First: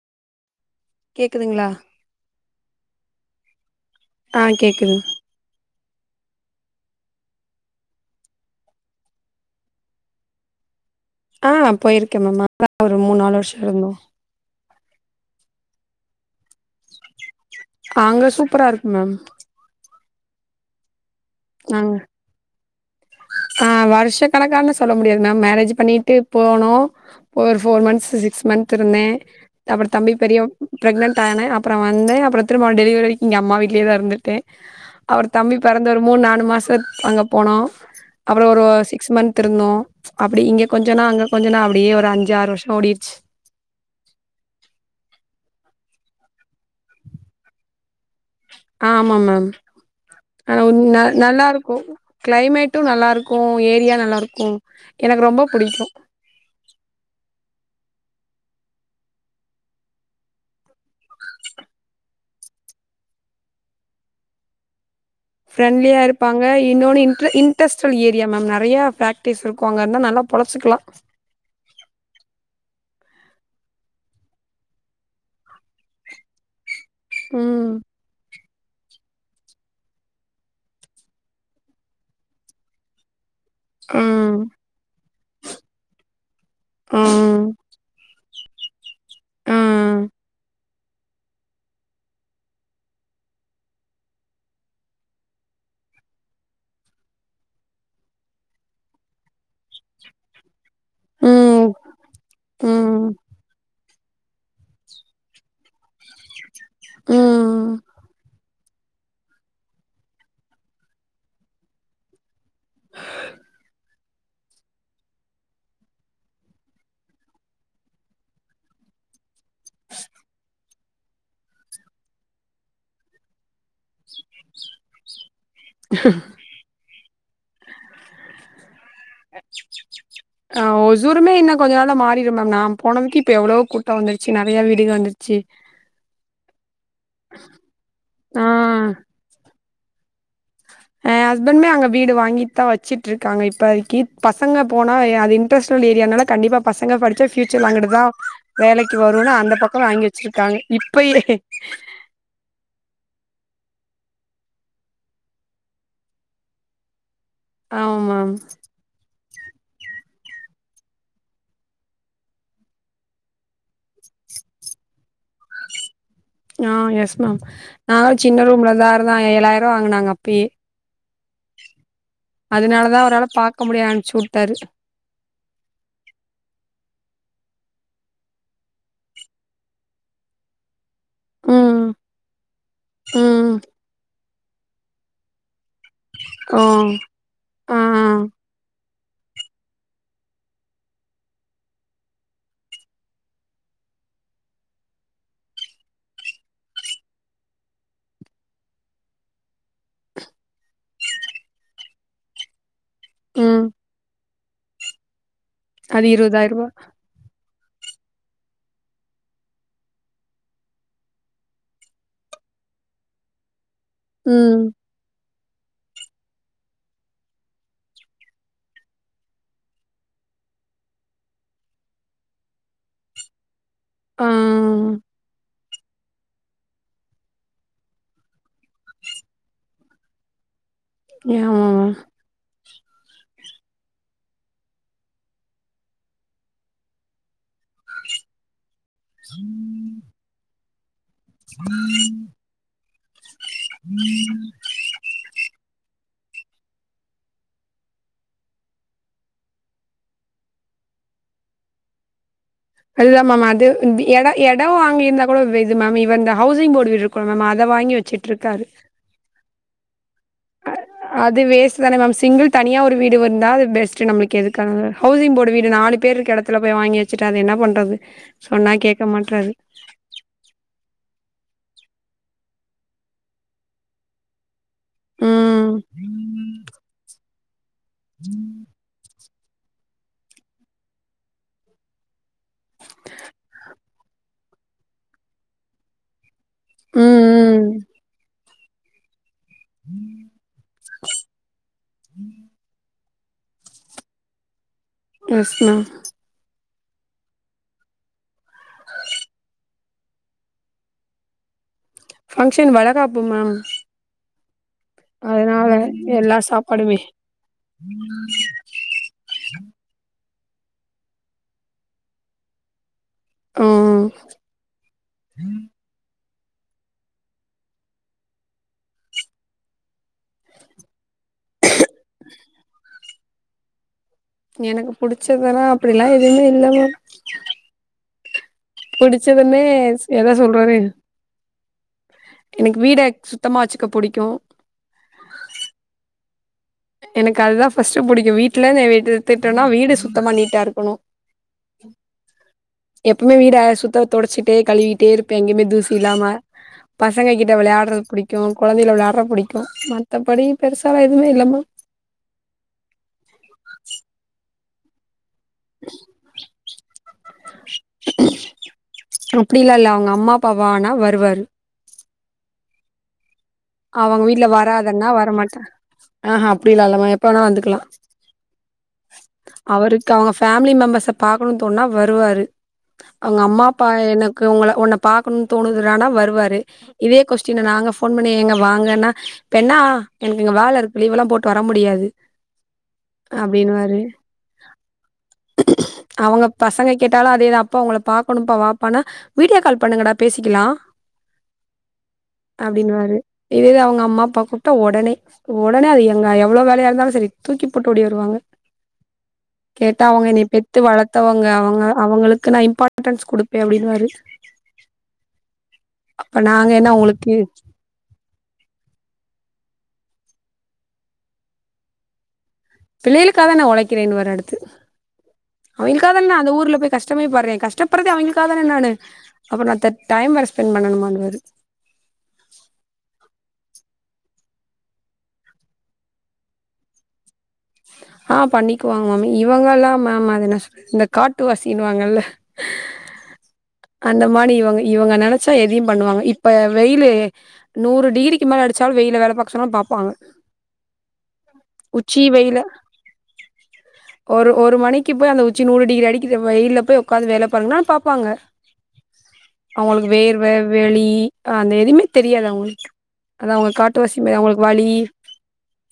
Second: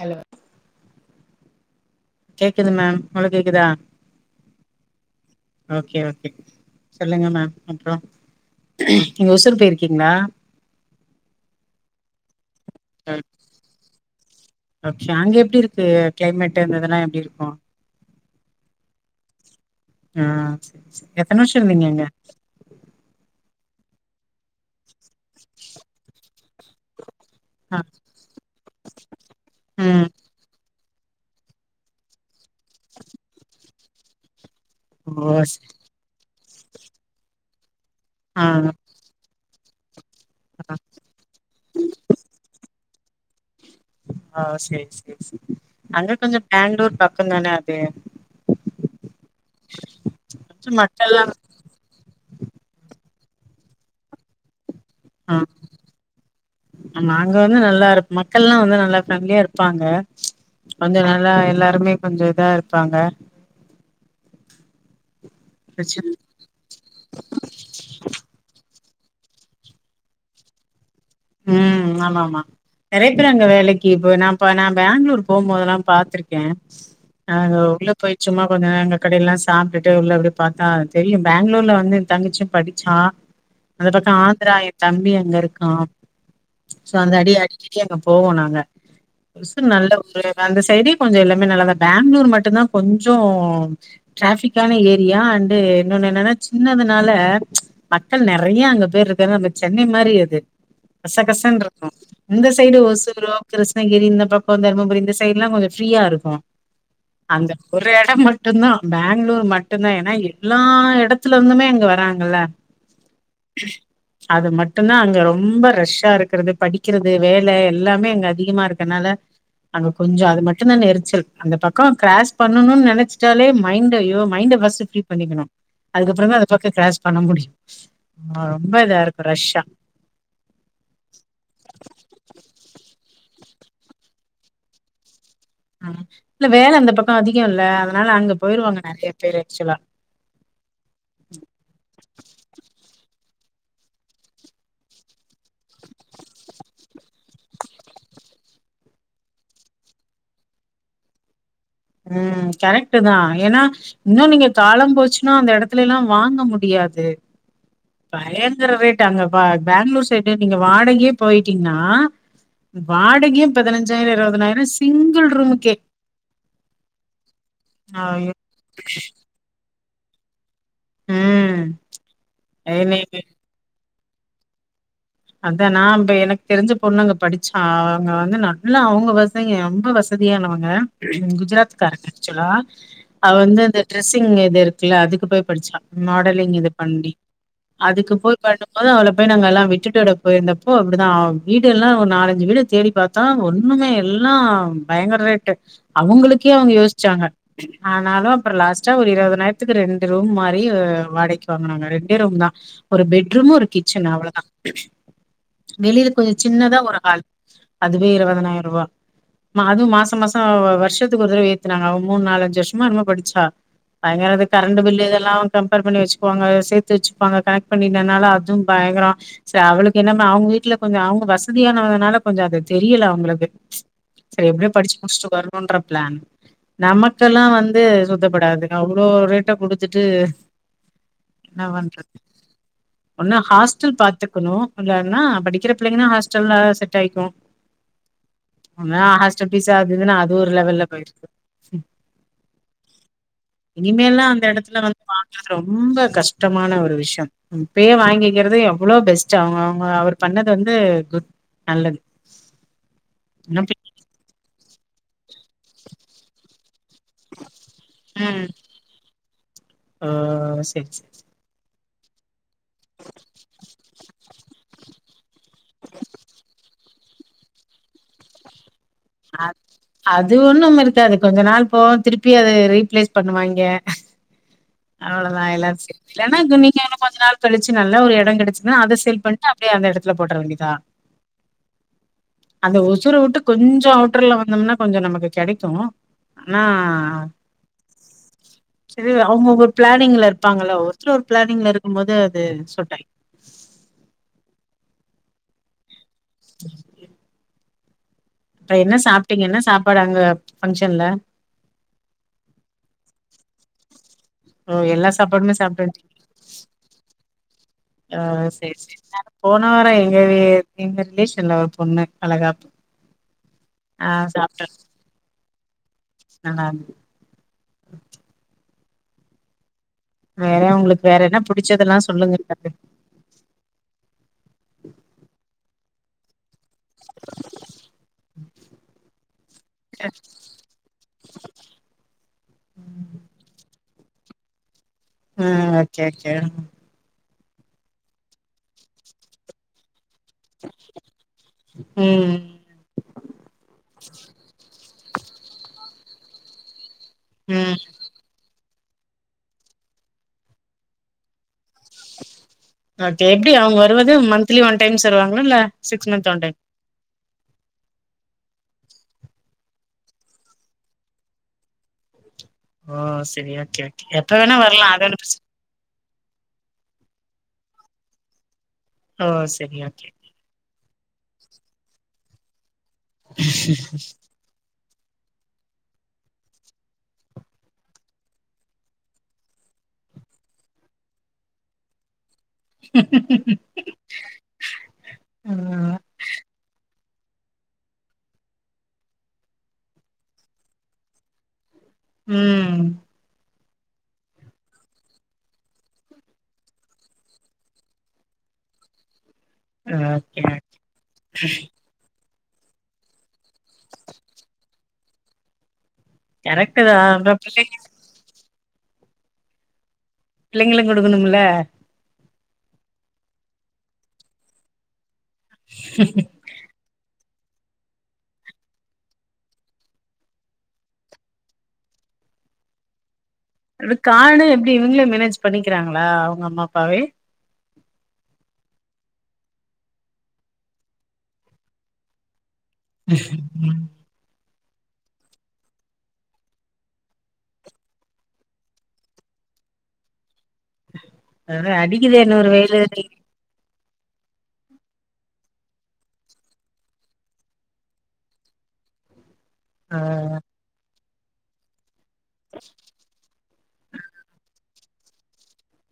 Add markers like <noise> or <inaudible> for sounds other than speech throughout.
Hello கேக்குதுங்களா கேக்குது ma'am உங்களு கேக்குதா ஆ கேக்குது ஓகே ஓகே சொல்லுங்க மேம் அப்றோ நீங்க ஒசூர் போயிருக்கீங்களா ஆ போயிருக்கே மேம் <inaudible> ஒரு மூணு நாலு வர்ஷா இருந்தோ ஓகே அங்க எப்டி இருக்கு கிளைமேட்டு இந்த இதுலா எப்படி இருக்கு அங்க சூப்பரா இருக்கு மேம் ம் சேர் சேர் எத்தன வர்ஷோ இருந்தீங்க நாங்க அங்க ஆ வருஷ கணக்கான்னு சொல்ல முடியாது மேம் மேரேஜ்ஜு பண்ணீட்டு போனோ ஃபோர் ஆ ஃபோர் மந்த்ஸ் சிக்ஸ் மந்த் இருந்த த அப்பறோ ம் தம்பி பெரிய பிரக்னண்ட் ஆன அப்பறோ வந்த அப்பறோ திரும்ப டெலிவரிக்கி இங்க அம்மா வீடலே தா இருந்துட்ட ஓ அவர் தம்பி சரி பெறந்து ஒரு மூண் நாலு மாசத் அங்க போனோ ஆ அப்பறோ ஒரு சி க்ஸ் மன்த் இருந்தோ அப்படி இங்க கொஞ்சன்னா அங்க கொஞ்சன்னா அப்படியே ஒரு அஞ்சாறு வருஷோ ஓடிர்ச்சு ஆ சேரி சேரி சேர் அங்க கொஞ்சோ பேங்களூர் பக்கோ தான அது ஆமா மேம் ஹ கொஞ்சோ உன் ந மக்கள்லா நல்லாயிருக்கு கிளைமேட்டூ நல்லாருக்கு ஏரியா நல்லாருக்கு எனக்கு ஆ ரொம்ப புடிக்கு ஆமா அங்க வந்து நல்லா இருக் மக்கள்லா வந்து நல்லா ப்ரெண்ட்லியா இருப்பாங்க கொஞ்சோ நல்லா எல்லாருமே கொஞ்சோ இதா இருப்பாங்க பிரெண்லியா பிரச்சன இருப்பா ங்க இன்னொன்னு இண்ர இண்ட்ரஸ்ட்டல் ஏரியா மேம் நறையா பேக்ட்ரீஸ் இருக்கு அங்க இருந்தா நல்லா பொழச்சிக்கலா ம் ஆமா ஆமா நறைய பேர் அங்க வேலைக்கி இப்ப நா பா நா பேங்களூர் போம் போதெல்லா பாத்திரு க்க அங்க ம் உள்ள போய் சும்மா கொஞ்ச நேங்க கடைல்லா சாப்ட்டுட்டு உள்ள அப்டி பாத்தா தெரியு பேங்களூர்ல வந்து எ தங்கிச்சியு படிச்சா அந்த பக்கோ ம் ஆந்தரா ஏ தம்பி அங்க இருக்கா சோ அந்த அடிய ம் அடிக்கடி அங்க போவ நாங்க ஓசூர் நல்ல ம் ஊரு அந்த சைடே கொஞ்ச எல்லாமே நல்லாதா பேங்களூர் மட்டுந்தா கொஞ்சோ டிராபிக்கான ஏரியா அண்டு இன்னொன்னு என்னன்னா சின்னதுனால மக்கள் நெறைய அங்க பேர் இருக்காங்க நம்ப சென்னை மாரி அது ம் கசக்கசன்ருக்கு இந்த சைடு ம் ஓசூரோ கிருஷ்ணகிரி இந்த பக்கோ தர்மபுரி இந்த சைடுலா கொஞ்சோ ஃப்ரீயா இருக்கு அந்த ம் ஒரு எடம் மட் டுந்தா பேங்களூர் மட்டுந்தா எனா எல்லா எடத்துல இருந்துமே அங்க வராங்கல்ல அது மட்டுதா அங்க ரொம்ப ர ஷ்ஷா இருக்கறது படிக்கறது வேல எல்லாமே எங்க அதிகமா இருக்கனால அங்க கொஞ்சோ அது மட்டுந்தான் நெரிச்சல் அந்த பக்கோ கிராஸ் பண்ணுன் நெனச்ட்டாலே மைண்டு ஐயோ மைண்ட ஃபர்ஸ்டு ஃப்ரீ பண்ணிக்கணு அதுக்கப்பறோ தா அது பக்க கிராஸ் பண்ண முடியு ரொம்ப இதா இருக்கு ரஷ்ஷ ஆ ஒசூருமே இன்னு கொஞ்ச நாள்ல மாறிடும் மேம் நா போனதுக்கு இப்ப எவ்வளோ கூட்டோ வந்துருச்சி நறையா வீடுக வந்துரு ச்சி ஆ இல்ல வேல அந்த பக்கோ அதிகோ இல்ல அதனால அங்க போயிருவாங்க ஆ நறையா பேரு ஆக்சுவலா ஏ ஹஸ்பண்மே அங்க வீடு வாங்கிட் தா வச்சிட்ருக்காங்க இப்பதிக்கி பசங்க போனா யா அது இன் ட்டரஸ்டல் ஏரியானால கண்டிப்பா பசங்க படிச்சா பியூச்சர்ல அங்குட்டுதா வேலைக்கு வரூன்னு அந்த பக்கோ வாங்கி வெச்சிருக்காங்க இப்பயே ம் கரெக்ட்டு தா ஏன்னா இன்னோ நீங்க காலம் போச்சின்னா அந்த எடத்துலல்லா வாங்க முடியாது ஆமாம் பயங்கர ரேட் அங்க ப பேங்களூர் சைடு நீங்க வாடகையே போயிட்டீங்ன்னா வாடகையே பதினஞ்சாயிரம் இருபதனாயிரம் சிங்குள் ரூமுக்கே ஆ எஸ் மேம் நாங்க ஐயோ! சின்ன ரூம்ல தா இருந்த ஏழாயிரம் வாங்குனாங்க அப்பய அ அதனால தா அவராள பாக்க முடியாது அனுச்சி விட்டாரு அத்தா நா இ எனக்கு தெரிஞ்ச பொண்ணுங்க படிச்சா அவுங்க வந்து நல்லா அவுங்க வசிங்க ரொம்ப வசி சதியானவுங்க குஜராத் ம் காரங்க ஆக்சுலா அவ ம் வந்து இந்த ட்ரெஸ்ஸிங் இது இருக்குல்ல அதுக்கு போய் படிச்சா மாடலிங் ஓ இது பண்ணி ஆ அதுக்கு போய் பண்ணும் போது அவள போய் நாங்கல்லா விட்டு வீட்டோட போயிருந்தப்போ அப்படிதா வீடுல்லா ஒரு நாலஞ்சி வீட தேடி பாத்தா ஒண்ணுமே எல்லா பயங்கர ரேட்டு அவுங்களுக்கே அவுங்க யோச்சாங்க ஆனாலு அப்புற லாஸ்ட்டா ஒரு இருபது நாயிரத்துக்கு ரெண்டு ரூம் மாரி வாடைக் வாங்கனாங்க ரெண்டே ரூம் தா ஒரு பெட்ரூம் ம் ஒரு கிச்சன் அவ்வளோதான் அது வெளியில கொஞ்சம் இருவதாயிரூபா சின்னதா ஒரு ஹால் அதுவே இருவதனாயிரூபா அதுவும் மாசொ மாசொ வருஷத்துக்கு ஒரு தடவ ஏத்துனாங்க அவன் மூணு நாலஞ்சு வருஷமா என்னமோபடிச்சா தங்கரது ம் கரண்ட் பில் இதெல்லாம் கம்பேர் பண்ணி வச்சுக்குவாங்க சேத்து வச்சுப்பாங்க கனெக்ட் பண்ணிகனால அதுவும் பயங்கரம் ச அவளுக்கு என்ன அவங்க வீட்டுல கொஞ்சம் அவங்க வசதியானனால கொஞ்சம் அது தெரியல அவங்களுக்கு ஆ சரி எப்படியோ படிச்சு முடிச்சட்டு வரணுன்ற பிளான் நமக்கெல்லாம் வந்து சுத்தப்படாது அவ்வளோ ரேட்டா குடுத்துட்டு என்ன ஆமாமா பண்றது ஒன்னு ஹாஸ்டல் பாத்து ருக்கனும் இல்லானா படிக்கிற பிள்ளைங்கன்னா ஹாஸ்டல்ல செட் ஆய்க்கும் அம ஹாஸ்டல் பீஸ் ஆகுதுன்னா அது ஒரு லெவல்ல போயிர்ச்சு ம் இனிமே எல்லாம் அந்த எடத்துல வந்து பாக்குறது ரொம்ப கஷ்டமான ஒரு விஷ்யம் இப்பயே வாங்கிக்கிறது எவ்வளோ பெஸ்ட் ச்ச ஆமா ஆமா அவர் பண்ணது வந்து குட் நல்லது அதுதான் மேம் என்ன அது பி வந்து எடொ எடொம் அங்க இருந்தா கூட ஒர் இது மேம் இவ இந்த ஹவுசிங் போர்டு குழமமா அத வாங்கி வச்சிட்டு இருக்காரு ஆ செர் செ செ அது வேஸ்ட் தான மேம் சிங்குள் தனியா ஒரு வீடு வந்தால் அது பெஸ்ட் நம்ளுக்கு எதுக்காக ஹவுசிங் போர்டு வீடு நாலு பேர் இருக்க எடத் த்துல போய் வாங்கி வச்சுட்டு அது என்ன பண்றது சொன்னா கேக்க மாட்டுறார் அது ஒன்னும் இருக்காது அது கொஞ்ச நாள் போம் திருப்பி அதது ரீப்ளேஸ் பண்ணுவாய்ங்க அவ்வளோதான் ம் எல்லாம் சே கொஞ்ச நாள் கழிச்சு நல்ல ஒரு எடம் கிடைச்சா அத சேல் பண்ணி ட்டு அப்டியே அந்த எடத்துல போட்டறவேண்டிதா அந்த ஒசுர விட்டு கொஞ் ஜோ அவுட்டர்ல வந்தம்னா கொஞ்சம் நமக்கு கிடைக்கும் ஆனா ம் ம் சரி அவுங்கவுங்க ஒரு பிளானிங்ல இருப்பாங்கள ஒருத்தர் ஒரு பிளானிங்ல இருக்கும் போது அது சொல்டாய்ங் எஸ் மேம் அப்ப என்ன சாப்ட்டீங்க என்ன சாப்பாடு அங்க ஃபங்க்ஷன்ல ஃபங்க்ஷன் வளகாப்பு மேம் ஓ எல்லா சாப்பாடுமே அதனால சாப்டு எல்லா சாப்பாடுமே ஆ செரி செரி போன வாரம் எங்க எங்க ரிலேஷன்ல ஒரு பொண்ணு வளகாப்பு ம் ஆ சாப்ட்ட நல்லாருந்தது வேற உங்களுக் வேற என்னா புடிச்சதெல்லா சொல்லுங்க எனக்கு புடிச்சதெல்லா அப்படி எல்லா எதுவுமே இல்லாம புடிச்சதுமே எத சொல் <unintelligible> எனக்கு வீட சுத்தமா வச்சுக்க புடிக்கு ம் ஓகே ஓகே எனக்கு அதுதா ஃபர்ஸ்ட் புடிக்கு வீட்ல எடுதிட்டனா வீடு சுத்தமா நீ ட்டா இருக்கணு ம் எப்புமே வீட சுத்த தொடச்சிட்டே கழுவிட்டே இருப்பே எங்கயுமே தூசி இல்லாம பசங்க கிட்ட ம் விளையாட்றது புடிக்கு கொழந்தையில விளையாட்ற புடிக்கு மத்தபடி பெருசால எதுவுமே இல்லம்மா ஓகே எப்டி அவுங் வருவது மந்த்லி ஒன் டைம்ஸ் வருவாங்ளா இல்ல சிக்ஸ் மந்த் ஒன் டைம் அப்டிலா இல்ல அவுங்க அம்மா அப்பா வனா வருவாரு ஒ செரியா அவுங்க வீட்ல வராதன்னா வரமாட்ட ஆஹ அப்டில இல்லமா எப்ப வேணா வந்துக்லா ஓ சரி ஓகே அவருக்கு அவுங்க ஃபேமிலி மெம்பர்ஸ பார்க்கணுன் தோன்னா வருவாரு அவுங்க அம்மா அப்பா எனக் கு உங்கள உன்ன பார்கணுன் தோணுதுரான வருவாரு இதே கொஸ்டின் நாங்க போன் பண்ணி ஏங்க வாங்கன்னா இப்பென்னா எனக்கு இங்க வேல இருக்கு லீவெல்லா போட்டு வர முடியாது அப்டின்னுவாரு ஆ அவுங்க பசங்க கேட்டாலு அதேதா அப்பா உங்கள பாக்கணுப்பா வாப்பானா வீடியோ கால் பண்ணுங்கடா பேசிக்கிலா ம் அப்டின்னுவாரு இதுவே அவுங்க அம்மா அப்பா கூப்ட்ட உடனே உடனே அது எங்க எவ்ளோ வேலையா இருந்தாலு செரி தூக்கி போட்டு ஓடி வருவாங்க ஆ கேட்டா அவுங்க என்னைய பெத்து வளர்த்தவங்க அவுங்க அவுங்களுக்கு நா இம் பார்டன்ஸ் குடுப்பே அப்டின்னு வாரு அப்ப நாங்க கரெக்ட் என்ன தான் உங்களுக்கு பிள்ளைங்களுக் குடுக்குணும்ல பிள்ளைகளுக்க தான உழைக்கிறேன்னு வாரு அடுத்து அவிங்களுக்கா தான அந்த ஊர்ல போய் கஷ்டமே பர்றே கஷ்டப்பர்றதே அவிங்களுக்காக தான நானு அப்புறோ நா த டைம் வேர ஸ்பெண்ட் பண்ணணுமாரு அந்த காடு எப்டி இவுங்ளே மேனேஜ் பண்ணிக்கிறாங்ளா அவுங்க அம்மா அப்பாவே ஆ பண்ணிக்குவாங்ளமே இவுங்கல்லா மேம் அது என்ன சொல்லு இந்த காட்டு வாசினுவாங்கல ம் அந்த மானி இவுங்க இவுங்க நெனச்சா எதையு பண்ணுவாங்க இப்ப வெயிலு நூறு டிகிரிக்கு மேல அடிச்சாலு வெயில்ல வேல பாக்க சொன்னா பாப்பாங்க அது அடிக்குதே உச்சி இன்னொரு வெயிலு ஒரு ஒரு மணிக்கு போய் அந்த உச்சி நூறு டிகிரி அடிக்கிற வெயில் போய் உட்காந்து வேல பாருங்கன்னா பார்ப்பாங்க அவுங்ளுக்கு ஆ வேர்வ வெளி் அந்த எதுமே தெரியாது அவுங்ளுக்கு அதா அவுங்க காட்டுவாசி மாரி அவுங்ளுக் வலி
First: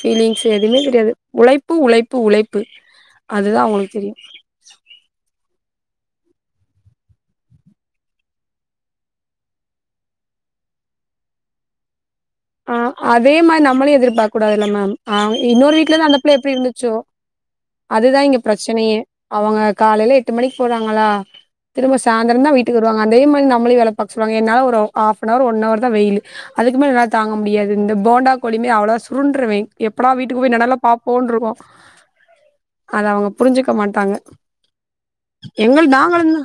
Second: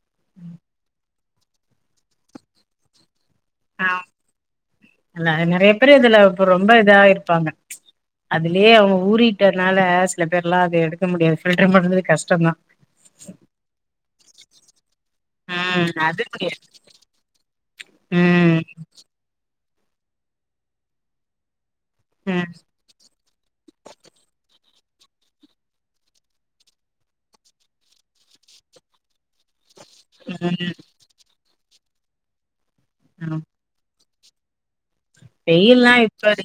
ஃபீலிங்ஸ் எதுமே தெரியாது உழைப்பு உழைப்பு உழைப்பு அதுதா அவுங்களுக்கு தெரியு இல்ல நெறைய பேரு இதுல இப்ப ரொம்ப இதா இருப்பாங்க அதுலே அவுங்க ஊறிட்டனால சில பேர்லா அது எடுக்க முடியாது ஃபில்டர் பண்றது கஷ்டந்தா ஆ அதே மாரி நம்மளு எதிர்பார்க்க கூடாதுல்ல மேம் அ இன்னொரு ம் வீட்ல இருந்த அந்த அது பிள்ள எப்டி முடியாது இருந்துச்சோ அதுதா இங்க ம் பிரச்சனையே அவுங்க காலையில எட்டு மணிக் போறாங்களா திரும்ப சாய்ந்தரதா ம் வீட்டுக்கு வருவாங்க அதே மாரி நம்மளை வேல பாக்க சொல்வாங்க என்னால ஒரு ஒ ஹாஃப்னவர் ஒன் அவர்தா வெயில் அதுக்கு மேல் என்னால தாங்க முடியாது இந்த போண்டா கோழிமே அவ்வளா சுருன்றுவெ எப்படா வீட்டுக்கு போய் நெனல பாப்போன் இருக்கூ அத அவங்க ம் புரிஞ்சுக்க மாட்டாங்க எங்கள் வெயில்லா இப்ப நாங்களுந்தா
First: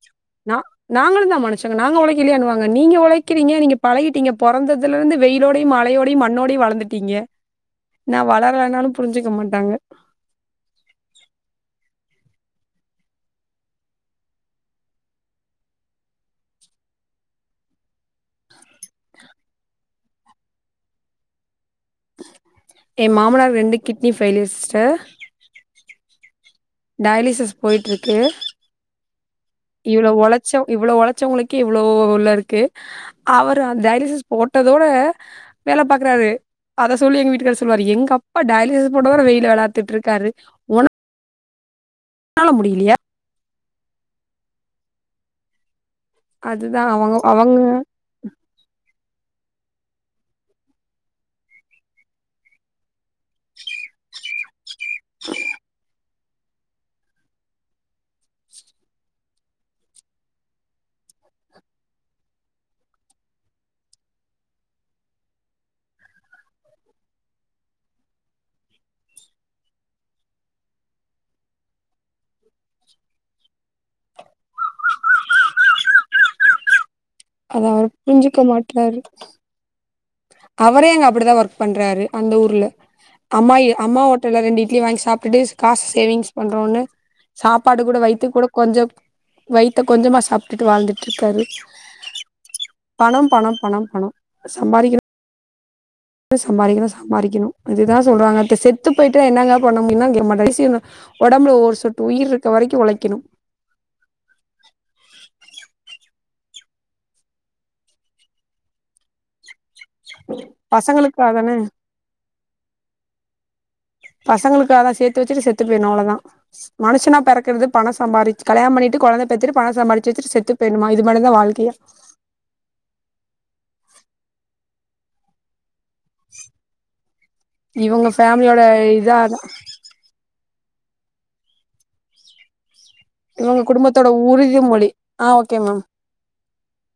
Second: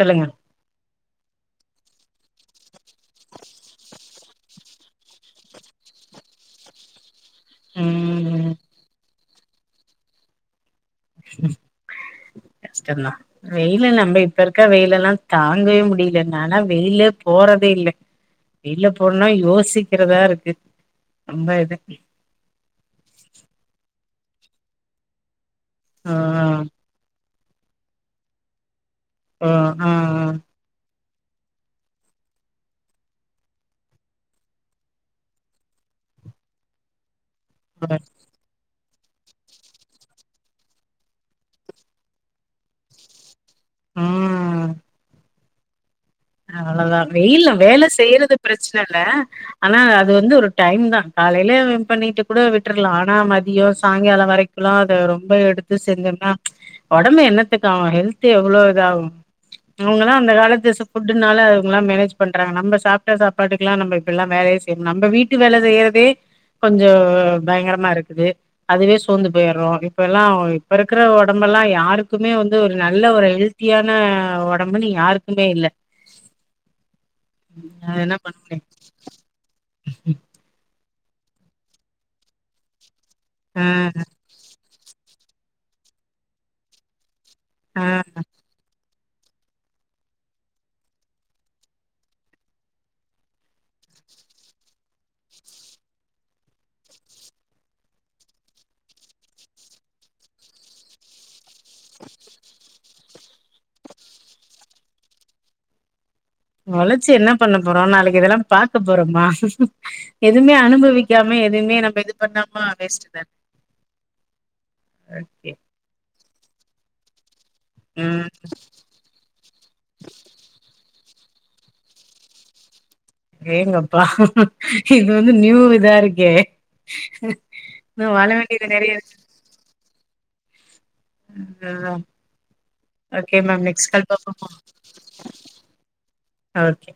சொல்லுங்க நா நாங்களுந்தா மனுஷங்க நாங்க ஒழைக்கலையான்னுவாங்க நீங்க ஒழைக்கிறீங்க நீங்க பழகிட்டீங்க பொறந்ததுல இருந்து வெயிலோடையு மழையோடையு மண்ணோடையு வளந்துட்டீங்க நா ம் வளர்லனாலு புரிஞ்சுக்க மாட்டாங்க கஷ்டந்தா வெயில நம்ம இப்ப இருக்கா வெயில் எல்லா தாங்கவே முடியல நானா வெயில்ல போறதே இல்ல வெயில்ல போனா யோசிக்கிறதா இருக்கு ரொம்ப இது எ மாமனார் ரெண்டு கிட்னி ஃபெய்லிய சிஸ்ட ஆ ஆ டயலிசிஸ் போயிட்ருக்கு ஆ ஆ இவ்வளோ ஒழச்சோ இவ்வளோ ஒழச்சவங்களு க்கே இவ்வளோ உள்ள இருக்கு அவர் அந்த டயலிசிஸ் போட்டதோட வேல பாக்குறாரு அத சொல்லி எங்க வீட்டு கார் சொல்லுவாரு ஆ எங்க அப்பா டயலியஸ் போட்டவரு வெயில வேல வாத்துட்டு இருக்காரு உன்னால முடியலையா ம் அதுதா அவ்வளோதா அவங்க வெயில்ல அவங்க வேல செய்யறது ப்ரெச்சன இல்ல ஆனா அது வந்து ஒரு டைம் தா காலையிலேவு பண்ணிட்டு கூட விட்டுர்லா ஆனா மதியோ சாயங்காலோ வரைக் குலா அத ரொம்ப எடுத்து செஞ்சோனா ஓடம்பு என்னத்துக்கு ஆவோ ஹெல்த்து எவ்வளோ இதாகூ அவங்காளா அந்த காலத்து சு ஃபுட்டு்னால இவங்கலா மேனேஜ் பண்றாங்க நம்ம சாப்ட்ட சாப்பாட்டுக்குலா நம்ம இப்பில்லா வேலையெ செய் நம்ப வீட்டு வேல செய்யறதே கொஞ்சோ பயங்கரமா இருக்குது அதுவே சோர்ந்து போயிர்றோ இப்ப எல்லா இப்ப இருக்கிற ஒடம்பெல்லா யாருக்குமே வந்து ஒரு நல்ல ஒரு ஹெல் த்தியான ஓடம்புனு யாருக்குமே இல்ல அத அவ அது என்ன பண்ண புரிஞ்சுக்க முடியு மாட்றாரு அவரே அங்க அப்புடிதா ஒர்க் பண்றாரு அந்த ஊர்ல அம்மா ஆ இ அம்மா ஓட்டல்ல ரெண்டு இட் லி வாங்கி சாப்ட்டுட்டு காசு சேவிங்ஸ் பண்றோன்னு சாப்பாடு ஆ கூட வைத்து கூட கொஞ்சோ வயித்த கொஞ்சமா சாப்ட்டுட்டு வாழ்ந்துட்ருக்காரு பணோ பணோ பணம் பணோ அ சம்பாரிக்கிர ணு சம்பாரிக்கணு சம்பாரிக்கணு இதுதா சொல்றாங்க து செத்து போயிட்டா என்னங்க பண்ண முடியுனா கிர்மா பேசினா ஓடம்புல ஒரு சொட்டு உயிர் இருக்க வரைக்கூ ஓழைக்கணு ஒழச்சு என்ன பண்ண போறோ நாளைக்கு இதெல்லா பாக்க போறோமா எதுவுமே பசங்களுக்காக அனுபவிக்காம தானே எதுவுமே நம்ம இது பண்ணாம அ வேஸ்ட்டு தான் பசங்களுக்கு அதா சேத்து வச்சுட்டு செத்து போயிர்ணு அவ்ளோதா மனுஷனா பெறக்கறது பணோ ம் சம்பாரிச் கல்யாண் பண்ணிட்டு கொழந்த பெத்துட்டு பணோ சம்பாதிச்சு வச்சிட்டு செத்து போயிர்ணுமா இது மாரி தா வாழ்க்கையா ஏங்கெப்பா இது வந்து நியூ இதா இருக் கே இன்னு வாழ வேண்டியது நெறையா இரு அதா ம் சரிதா ஓக்கே இவங்க மேம் நெக்ஸ்ட் குடும்பத்தோட கால் பாப்போமா உறுதிமொழி ஆ ஓகே மேம் ஓக்கே